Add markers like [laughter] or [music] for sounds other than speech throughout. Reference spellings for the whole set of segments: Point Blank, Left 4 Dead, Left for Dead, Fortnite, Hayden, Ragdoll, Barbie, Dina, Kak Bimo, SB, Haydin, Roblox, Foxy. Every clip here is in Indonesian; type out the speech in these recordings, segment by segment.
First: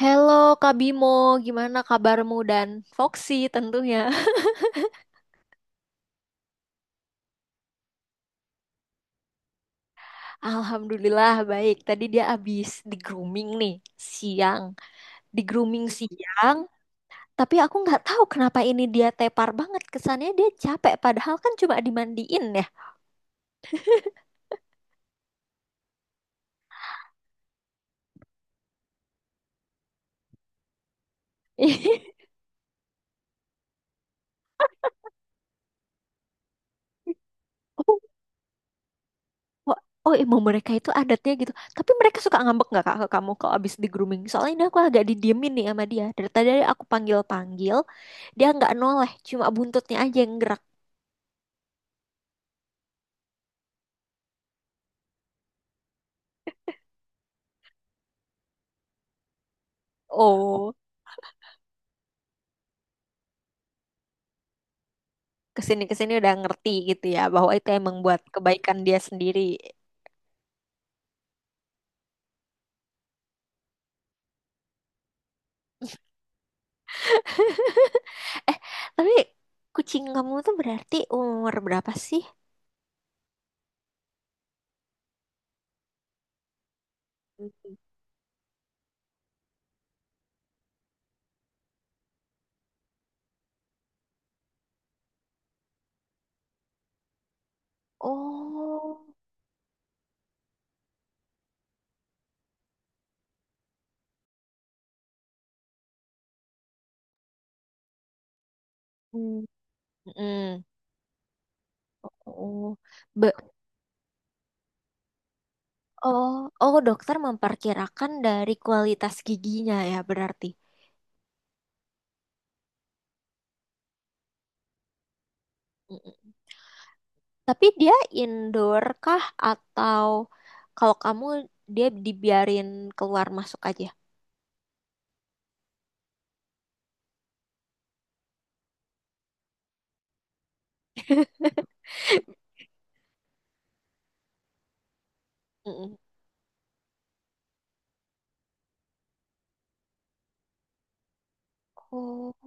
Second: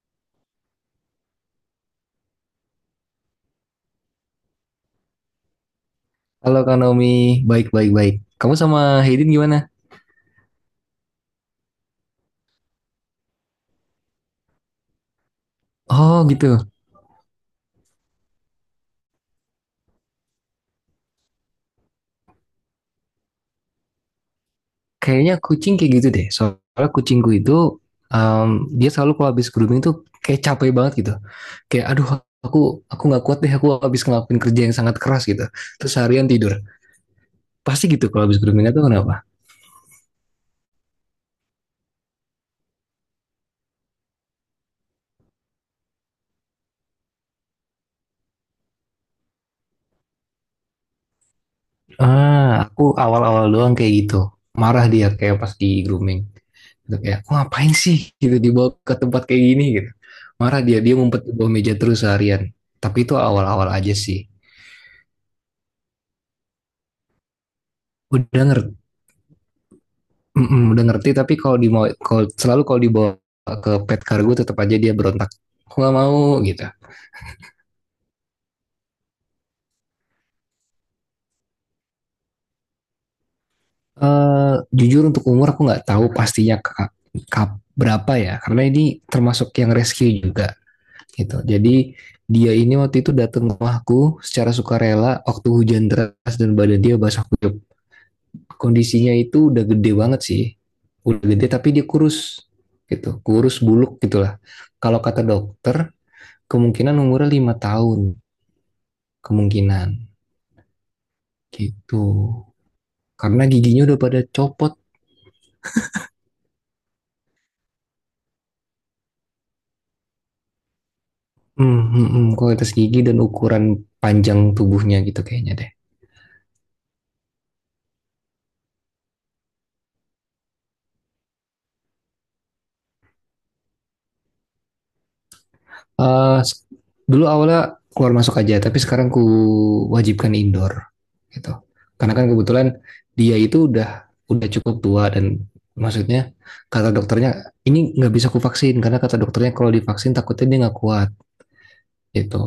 Halo Kak Bimo, gimana kabarmu dan Foxy tentunya? [laughs] Halo Kak Naomi, baik baik baik. Kamu sama Haydin gimana? Alhamdulillah baik. Tadi dia habis di grooming nih siang, di grooming Oh gitu. siang. Tapi aku nggak tahu kenapa ini dia tepar banget. Kesannya dia capek, padahal kan cuma dimandiin ya. Kayaknya kucing kayak gitu deh. Soalnya kucingku itu em, dia selalu kalau habis grooming tuh kayak capek banget gitu. Kayak aduh [laughs] aku aku nggak kuat deh, aku habis ngelakuin kerja yang sangat keras gitu. Terus seharian tidur. Pasti Oh, gitu kalau habis grooming tuh, kenapa? oh, oh, emang mereka itu adatnya gitu. Tapi mereka suka ngambek nggak Kak ke kamu kalau abis di grooming? Soalnya ini aku agak didiemin nih sama dia. Dari tadi aku panggil-panggil, dia nggak noleh, cuma buntutnya aja yang gerak. Ah, aku awal-awal doang kayak gitu. Marah dia kayak pas di grooming. Gitu, kayak, aku ngapain sih gitu dibawa ke tempat kayak gini gitu. Marah Oh. dia, dia ngumpet di bawah meja terus seharian. Tapi itu awal-awal aja sih. Kesini kesini udah ngerti gitu ya bahwa itu emang buat Udah ngerti, kebaikan dia sendiri. udah ngerti, tapi kalau di kalau selalu kalau dibawa ke pet kargo tetap aja dia berontak. Aku nggak mau gitu. Eh, tapi kucing kamu tuh berarti umur berapa sih? Eh, jujur untuk umur aku nggak tahu pastinya, Kak, berapa ya, karena ini termasuk yang rescue juga gitu. Jadi dia ini waktu itu datang ke rumahku secara sukarela waktu hujan deras dan badan dia basah kuyup. Oh, Kondisinya itu udah gede banget sih. Udah gede tapi dia kurus gitu. Kurus buluk gitulah. Kalau kata dokter, kemungkinan umurnya 5 tahun, mm, kemungkinan mm, gitu. oh, Be- Karena giginya udah pada copot. oh, oh, dokter memperkirakan dari kualitas giginya ya berarti. Hmm, hmm, hmm, kualitas gigi dan ukuran panjang tubuhnya gitu kayaknya deh. Mm. Tapi dia indoor kah atau kalau kamu dia dibiarin keluar masuk aja? Eh, dulu awalnya keluar masuk aja, tapi sekarang ku wajibkan indoor gitu. Karena kan kebetulan dia itu udah cukup tua dan Mm. maksudnya kata dokternya, ini nggak bisa ku vaksin karena kata dokternya kalau divaksin takutnya dia nggak kuat Oh. gitu.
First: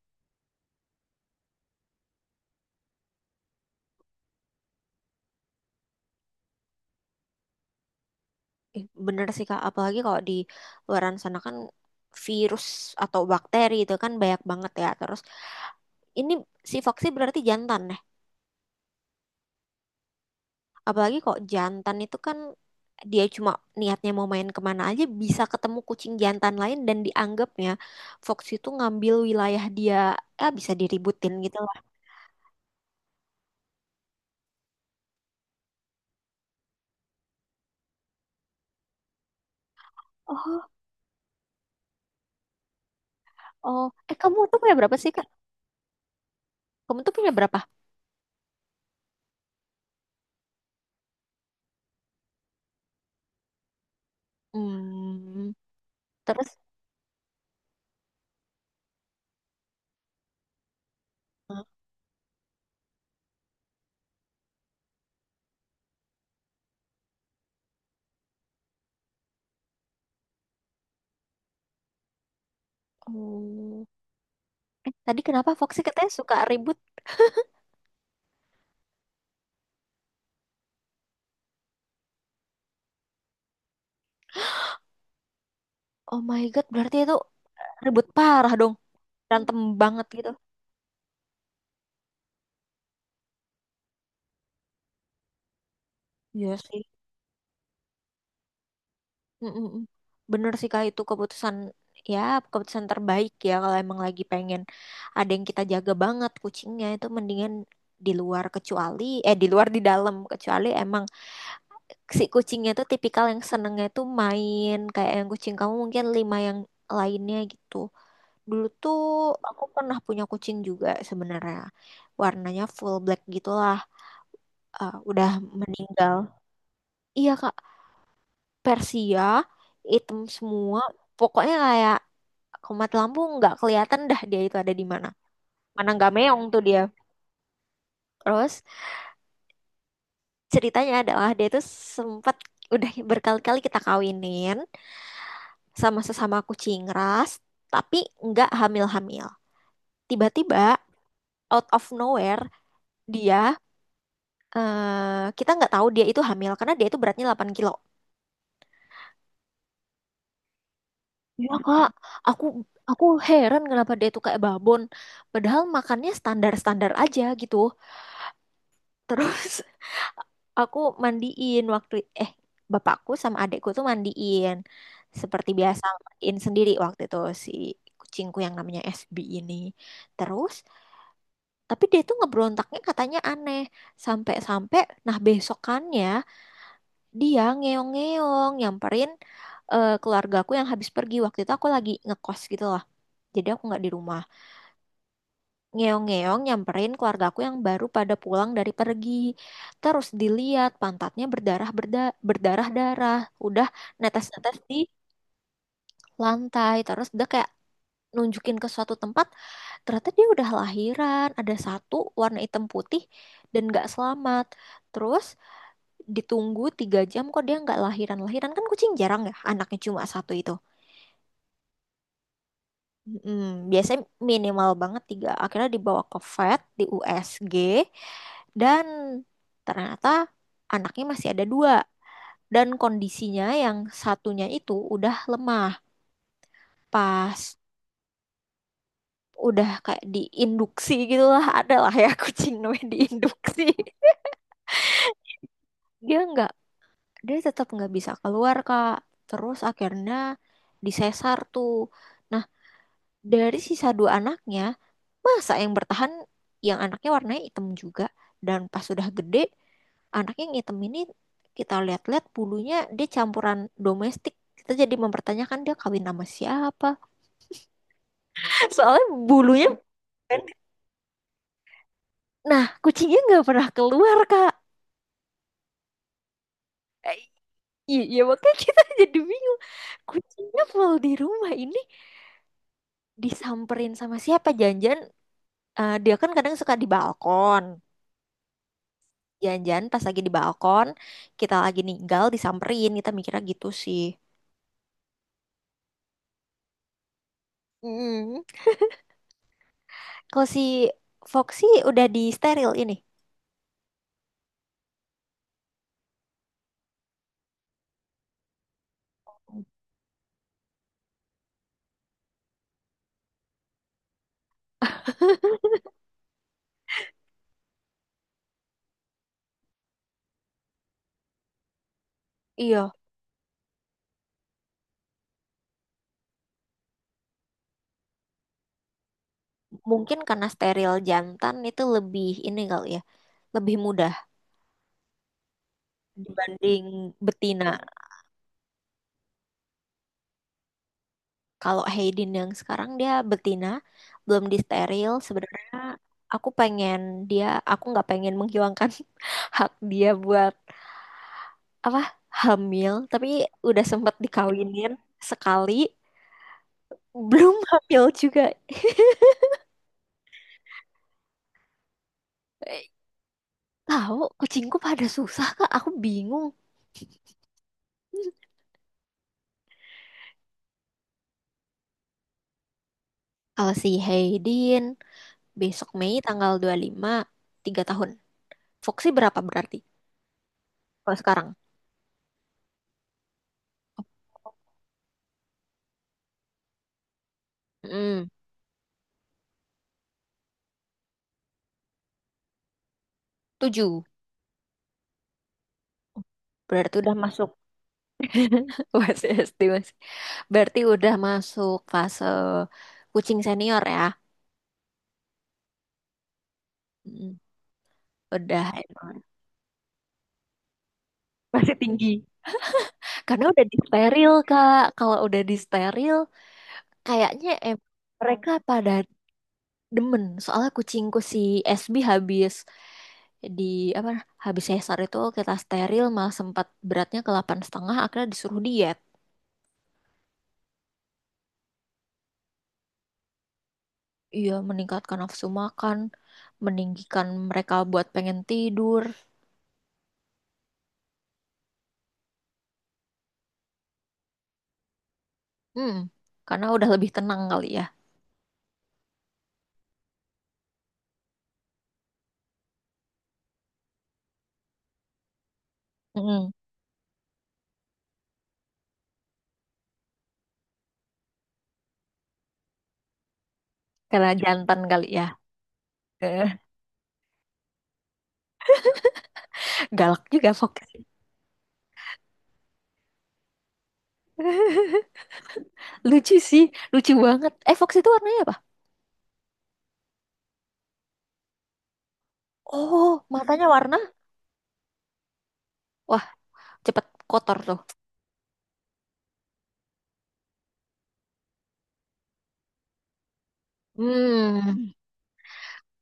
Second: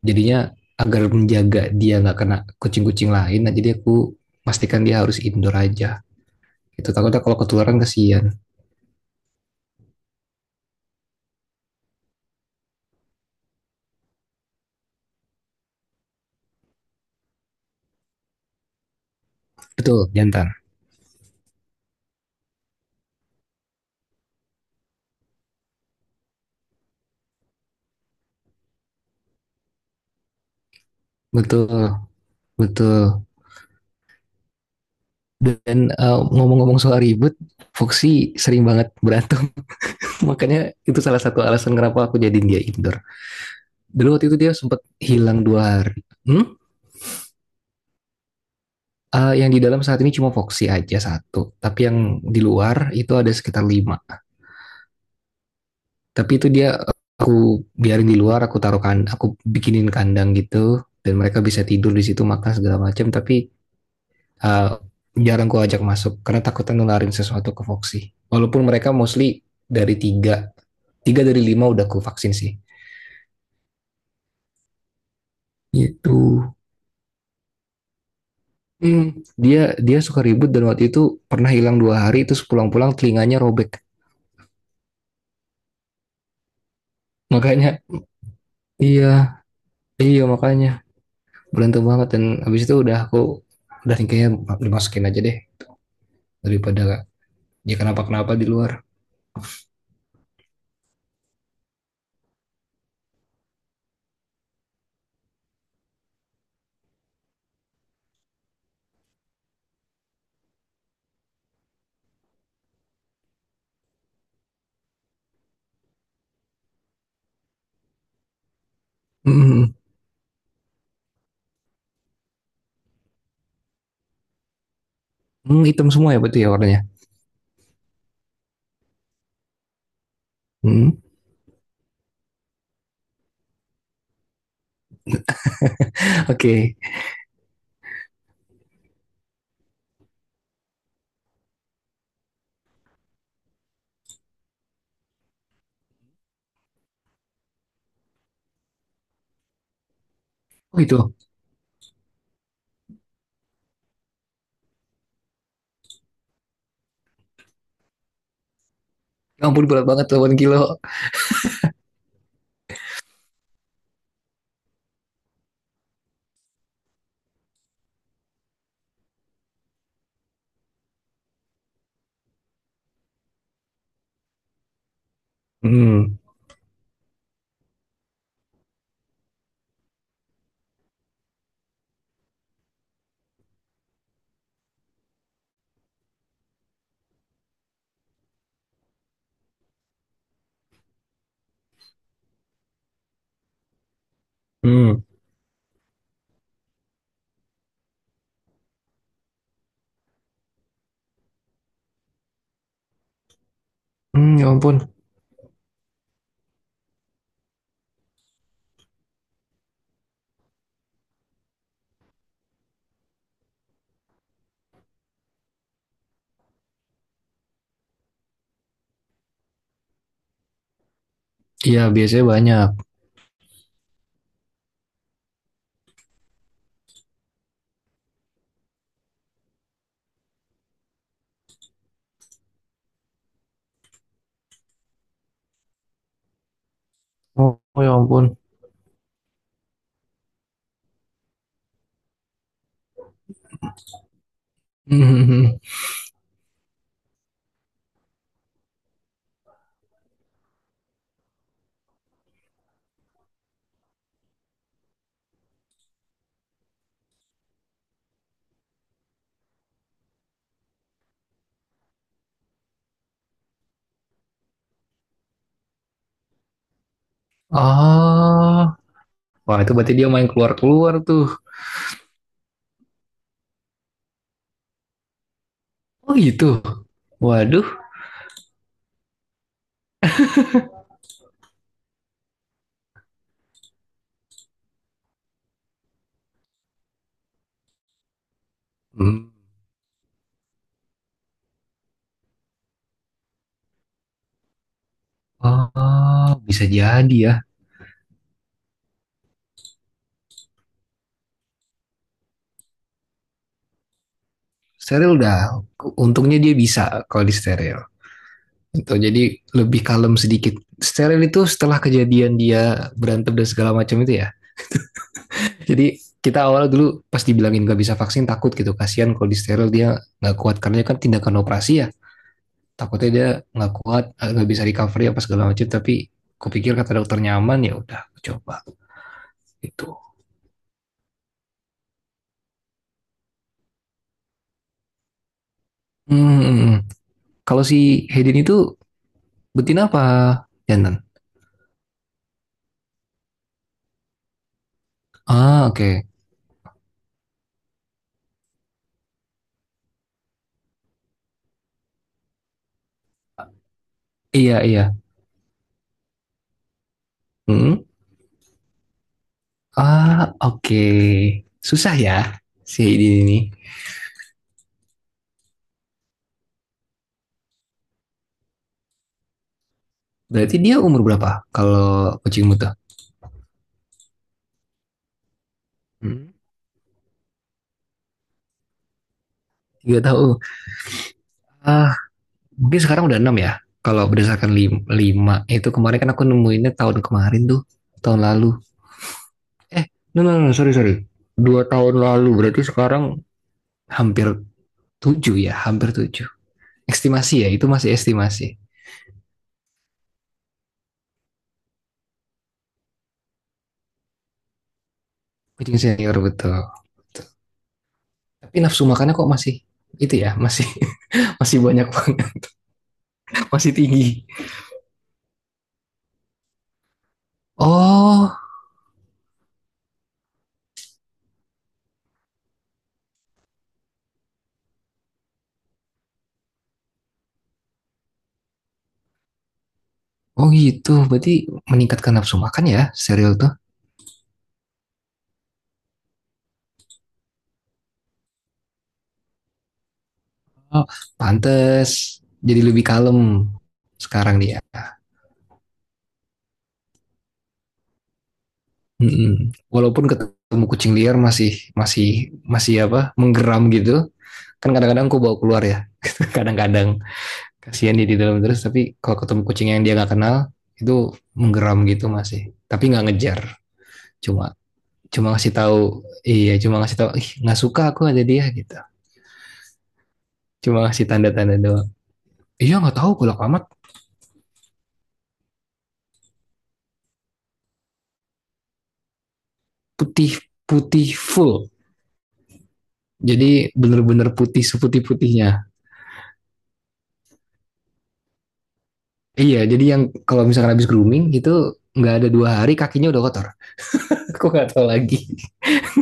Jadinya agar menjaga dia nggak kena kucing-kucing lain, nah jadi aku pastikan dia harus indoor aja. Itu takutnya kalau ketularan kasihan. Ih, bener sih Kak, apalagi kalau di luaran sana kan virus atau bakteri itu kan banyak banget ya. Terus ini si Foxy berarti jantan nih. Betul, jantan. Apalagi kok jantan itu kan dia cuma niatnya mau main kemana aja bisa ketemu kucing jantan lain dan dianggapnya Foxy itu ngambil wilayah dia, eh bisa diributin gitu lah. Betul, betul. Dan ngomong-ngomong soal ribut, Foxy sering banget berantem. [laughs] Oh, Makanya itu salah satu alasan kenapa aku jadiin dia indoor. oh, eh Dulu waktu itu kamu dia tuh punya sempat berapa sih Kak? hilang 2 hari. Hmm? Kamu tuh punya berapa? Yang di dalam saat ini cuma Foxy aja satu. Tapi yang di luar itu ada sekitar lima. Hmm, Tapi itu terus, dia, aku biarin di luar, aku taruh kan, aku bikinin kandang gitu. Dan mereka bisa tidur di situ, makan segala macam. Tapi uh, jarang aku ajak masuk karena takut nularin sesuatu ke Foxy. Walaupun mereka mostly dari tiga tiga dari lima udah ku vaksin sih. oh, eh tadi kenapa Foxy katanya Itu suka ribut? hmm. dia dia suka ribut, dan waktu itu pernah hilang 2 hari terus pulang-pulang telinganya robek, Oh my God, berarti itu makanya ribut parah dong. iya, Berantem banget iya, gitu. makanya berantem banget. Dan habis itu, udah nih kayaknya dimasukin aja deh, Iya sih. daripada dia kenapa-kenapa di luar. Mm-mm. Bener sih Kak, itu keputusan, ya, keputusan terbaik ya kalau emang lagi pengen ada yang kita jaga banget kucingnya itu mendingan di luar kecuali, eh, di luar di dalam kecuali emang si kucingnya tuh tipikal yang senengnya tuh main kayak yang kucing kamu mungkin lima yang lainnya gitu. Dulu tuh aku hmm. pernah punya kucing juga sebenarnya. Warnanya full black gitulah. Eh, udah Hmm, hitam semua meninggal. ya, betul ya warnanya. Iya Kak, Persia, hitam semua. hmm. Pokoknya kayak kumat lampu nggak kelihatan dah dia itu ada di mana. Mana nggak Oke, meong okay. tuh dia. Terus ceritanya adalah dia itu sempat udah berkali-kali kita kawinin sama sesama kucing ras, tapi nggak hamil-hamil. Tiba-tiba Oh, itu out of nowhere dia, eh, kita nggak tahu dia itu hamil karena dia itu beratnya 8 kilo. ya ampun, berat banget 8 kilo. Ya kak, aku aku heran kenapa dia itu kayak babon. Padahal makannya standar-standar aja gitu. Terus [laughs] aku mandiin waktu, eh, bapakku sama adekku tuh mandiin seperti biasa hmm. mandiin sendiri waktu itu si kucingku yang namanya SB ini. Terus tapi dia tuh ngebrontaknya katanya aneh sampai-sampai nah besokannya dia ngeong-ngeong nyamperin, eh, keluargaku yang habis pergi waktu itu aku lagi ngekos gitu lah. Jadi aku nggak di rumah. Hmm. Ngeong-ngeong nyamperin keluargaku yang baru pada pulang dari pergi. Terus dilihat pantatnya berdarah berdarah-darah. Udah Hmm, ya netes-netes di ampun. lantai. Terus dia kayak nunjukin ke suatu tempat. Ternyata dia udah lahiran. Ada satu warna hitam putih dan nggak selamat. Terus ditunggu 3 jam kok dia nggak lahiran. Lahiran kan kucing jarang ya. Anaknya cuma satu itu. Iya, biasanya banyak. Mm, biasanya minimal banget tiga. Akhirnya dibawa ke vet, di USG, dan ternyata anaknya masih ada dua dan kondisinya yang satunya itu udah lemah. Pas Oh, oh ya ampun. udah kayak diinduksi gitu lah, [laughs] ada lah ya kucing namanya diinduksi. [laughs] Hmm. [laughs] Dia nggak, dia tetap nggak bisa keluar Kak. Terus akhirnya disesar tuh. Nah, dari sisa dua anaknya, masa yang bertahan yang anaknya warnanya hitam juga. Dan pas sudah gede, anaknya yang hitam ini kita lihat-lihat bulunya dia campuran domestik. Kita jadi mempertanyakan dia kawin sama siapa. [laughs] Ah. Soalnya Wah, bulunya. itu berarti dia main keluar-keluar tuh. Nah, kucingnya nggak pernah keluar, Kak. Oh gitu. Eh, Waduh. iya, iya, makanya kita [laughs] jadi bingung. Kucingnya full di rumah ini disamperin sama siapa? Janjian, eh, dia kan kadang suka di balkon. Hmm. Jangan-jangan pas lagi di balkon, kita lagi ninggal, disamperin, kita mikirnya gitu sih. Oh, bisa jadi ya. Mm. Kalau si Foxy udah di steril ini. Steril udah. Untungnya dia bisa kalau di steril. Itu jadi lebih kalem sedikit. Steril itu setelah kejadian dia berantem dan segala macam itu ya. Jadi kita awal dulu pas dibilangin gak bisa vaksin, takut gitu. Kasihan kalau di steril dia nggak kuat karena kan tindakan operasi ya. Iya, Takutnya dia nggak kuat, eh, nggak bisa recovery apa segala macam. Tapi kupikir kata dokter nyaman, ya udah, coba gitu. mungkin karena steril jantan itu lebih ini kali ya, lebih mudah Hmm, hmm, hmm. dibanding Kalau betina. si Hayden itu betina apa jantan? Kalau Hayden yang sekarang dia betina, belum di steril. Ah, Sebenarnya oke. Okay. aku pengen dia, aku nggak pengen menghilangkan [laughs] hak dia buat apa hamil, tapi udah sempet Iya, dikawinin iya. sekali. Belum Hmm? hamil juga. Ah, oke. Okay. Susah ya si Eh, Hayden ini. tahu, kucingku pada susah, Kak. Aku bingung. Hmm. Berarti dia umur berapa kalau kucing muta? Kalau si Haydin, besok Mei Hmm. tanggal 25 3 tahun. Foxy berapa berarti? Gak tahu. Kalau sekarang? Ah, mungkin sekarang udah 6 ya. Kalau berdasarkan lima, lima. Eh, itu kemarin kan aku nemuinnya tahun kemarin tuh, tahun Hmm, lalu. Eh, no, no, no, no, sorry, sorry. 2 tahun lalu berarti sekarang 7. hampir 7 ya, hampir 7. Berarti udah Estimasi masuk. ya, itu masih estimasi. [laughs] Masih SD, masih. Berarti udah masuk fase kucing senior ya. Kucing senior, betul. Mm, Tapi udah nafsu makannya emang. kok masih itu ya, masih [laughs] masih Masih banyak tinggi. banget, Karena udah masih tinggi. disteril, Kak. Kalau udah disteril, kayaknya Oh, mereka pada demen soalnya kucingku si SB habis di apa habis sesar itu kita steril malah sempat beratnya ke 8,5 akhirnya disuruh diet. oh gitu. Berarti meningkatkan nafsu makan ya serial tuh. Iya, meningkatkan nafsu makan, meninggikan mereka buat pengen tidur. Oh, pantes jadi lebih kalem sekarang dia. Hmm, karena udah lebih tenang kali ya. Mm-mm. Walaupun ketemu kucing liar masih masih masih apa? Menggeram gitu. Kan kadang-kadang aku bawa keluar ya. [laughs] Mm, Kadang-kadang kasihan dia di dalam terus, tapi kalau ketemu kucing yang dia nggak kenal itu menggeram gitu masih. Tapi nggak ngejar. karena Cuma jantan kali ya. cuma ngasih tahu, iya Eh, cuma ngasih tahu, ih nggak suka aku ada dia gitu, galak juga cuma Fox. ngasih [laughs] tanda-tanda doang, iya nggak tahu kalau amat. Lucu sih, lucu banget. Eh, Fox itu warnanya apa? Putih Putih full, Oh, matanya jadi warna, bener-bener putih, seputih putihnya. wah, cepet kotor tuh. Iya, jadi yang kalau misalkan habis grooming itu nggak ada 2 hari kakinya udah kotor. [laughs] Aku nggak tahu Hmm, lagi.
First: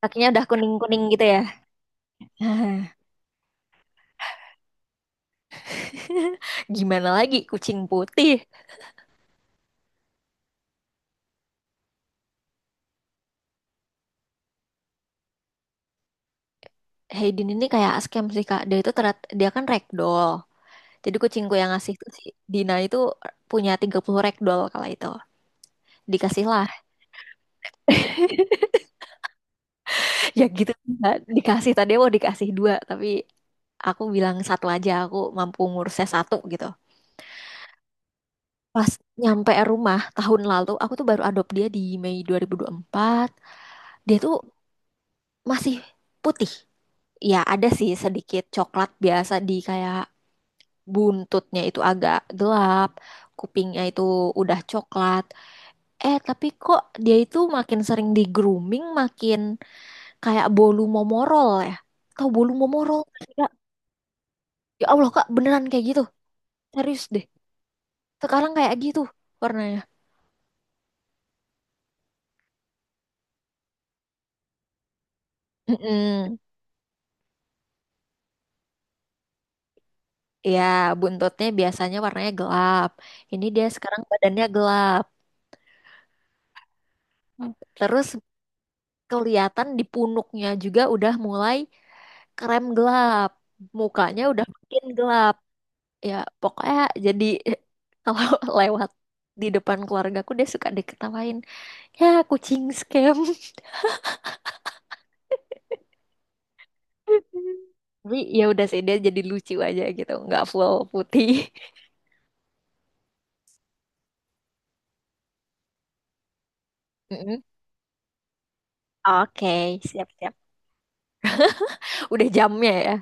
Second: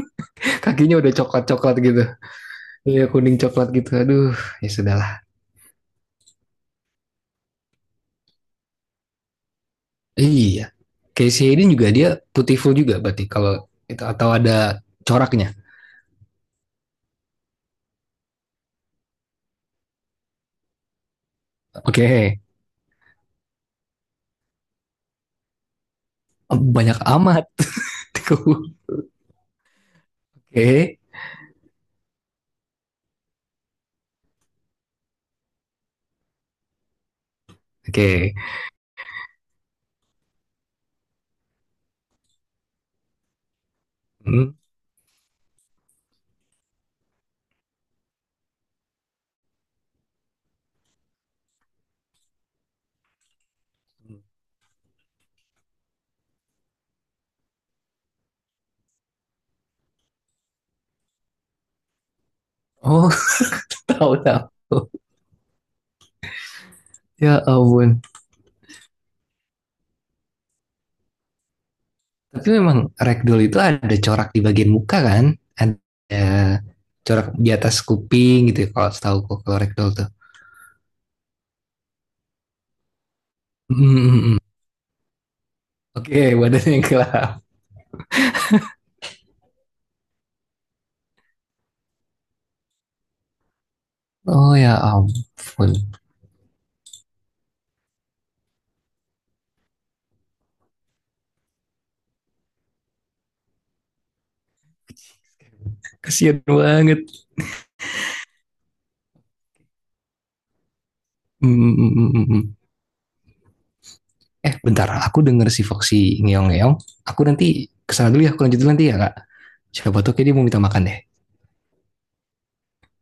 kakinya udah [laughs] kuning Kakinya kuning udah gitu ya. coklat coklat gitu. Nah, Iya kuning coklat gitu, aduh, ya sudahlah. [laughs] gimana lagi kucing putih? Iya Casey Hayden juga dia putih full juga, berarti, kalau itu atau ada coraknya. Hayden ini kayak scam sih Kak. Dia itu terat, dia kan ragdoll. Jadi kucingku yang Oke, ngasih itu si okay. Dina itu punya 30 ragdoll kala itu. Dikasih lah. [laughs] Banyak amat. [laughs] Oke, Ya gitu. okay. Kak. Dikasih, tadi mau dikasih dua, tapi aku bilang satu aja, aku mampu ngurusnya satu gitu. Oke. Pas nyampe rumah tahun lalu, aku tuh baru adopt dia di Mei dua dua ribu dua puluh empat. Dia tuh Hmm. masih putih. Ya ada sih sedikit coklat biasa di kayak buntutnya itu agak gelap, kupingnya itu udah coklat. Eh, tapi kok dia itu makin sering di grooming, makin kayak bolu momorol ya. Tahu bolu momorol? Oh, Nggak sih, Kak? [laughs] tahu, tahu. Ya Allah, Kak, beneran kayak gitu. Serius deh. Ya ampun. Sekarang kayak gitu warnanya. Tapi memang ragdoll itu ada corak di bagian muka kan? Ada Mm-mm. corak di atas kuping gitu ya, kalau setahu kok kalau ragdoll tuh. Ya, buntutnya biasanya warnanya gelap. Ini dia Hmm, sekarang hmm, hmm, hmm. badannya gelap. Oke, badannya gelap. Terus kelihatan di punuknya juga udah mulai krem gelap. Mukanya udah Oh ya makin gelap. ampun. Ya pokoknya jadi [laughs] kalau lewat di depan keluargaku dia suka diketawain, ya kucing scam. Kasian banget. [laughs] Tapi ya udah sih, dia jadi lucu aja gitu, nggak full putih. [laughs] Hmm, hmm, hmm, hmm, hmm, hmm. Eh, bentar. Aku denger si Foxy ngeong-ngeong. Aku Mm-mm. nanti kesana dulu ya. Aku lanjut dulu nanti ya, Kak. Oke, Siapa tuh, kayak siap-siap. dia mau minta makan deh. Udah jamnya ya.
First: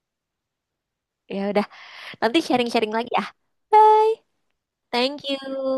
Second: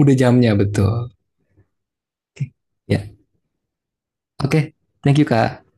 Udah jamnya, betul. Ya udah, nanti Oke. sharing-sharing Ya. lagi ya. Bye. Oke. Thank Thank you, you. Kak.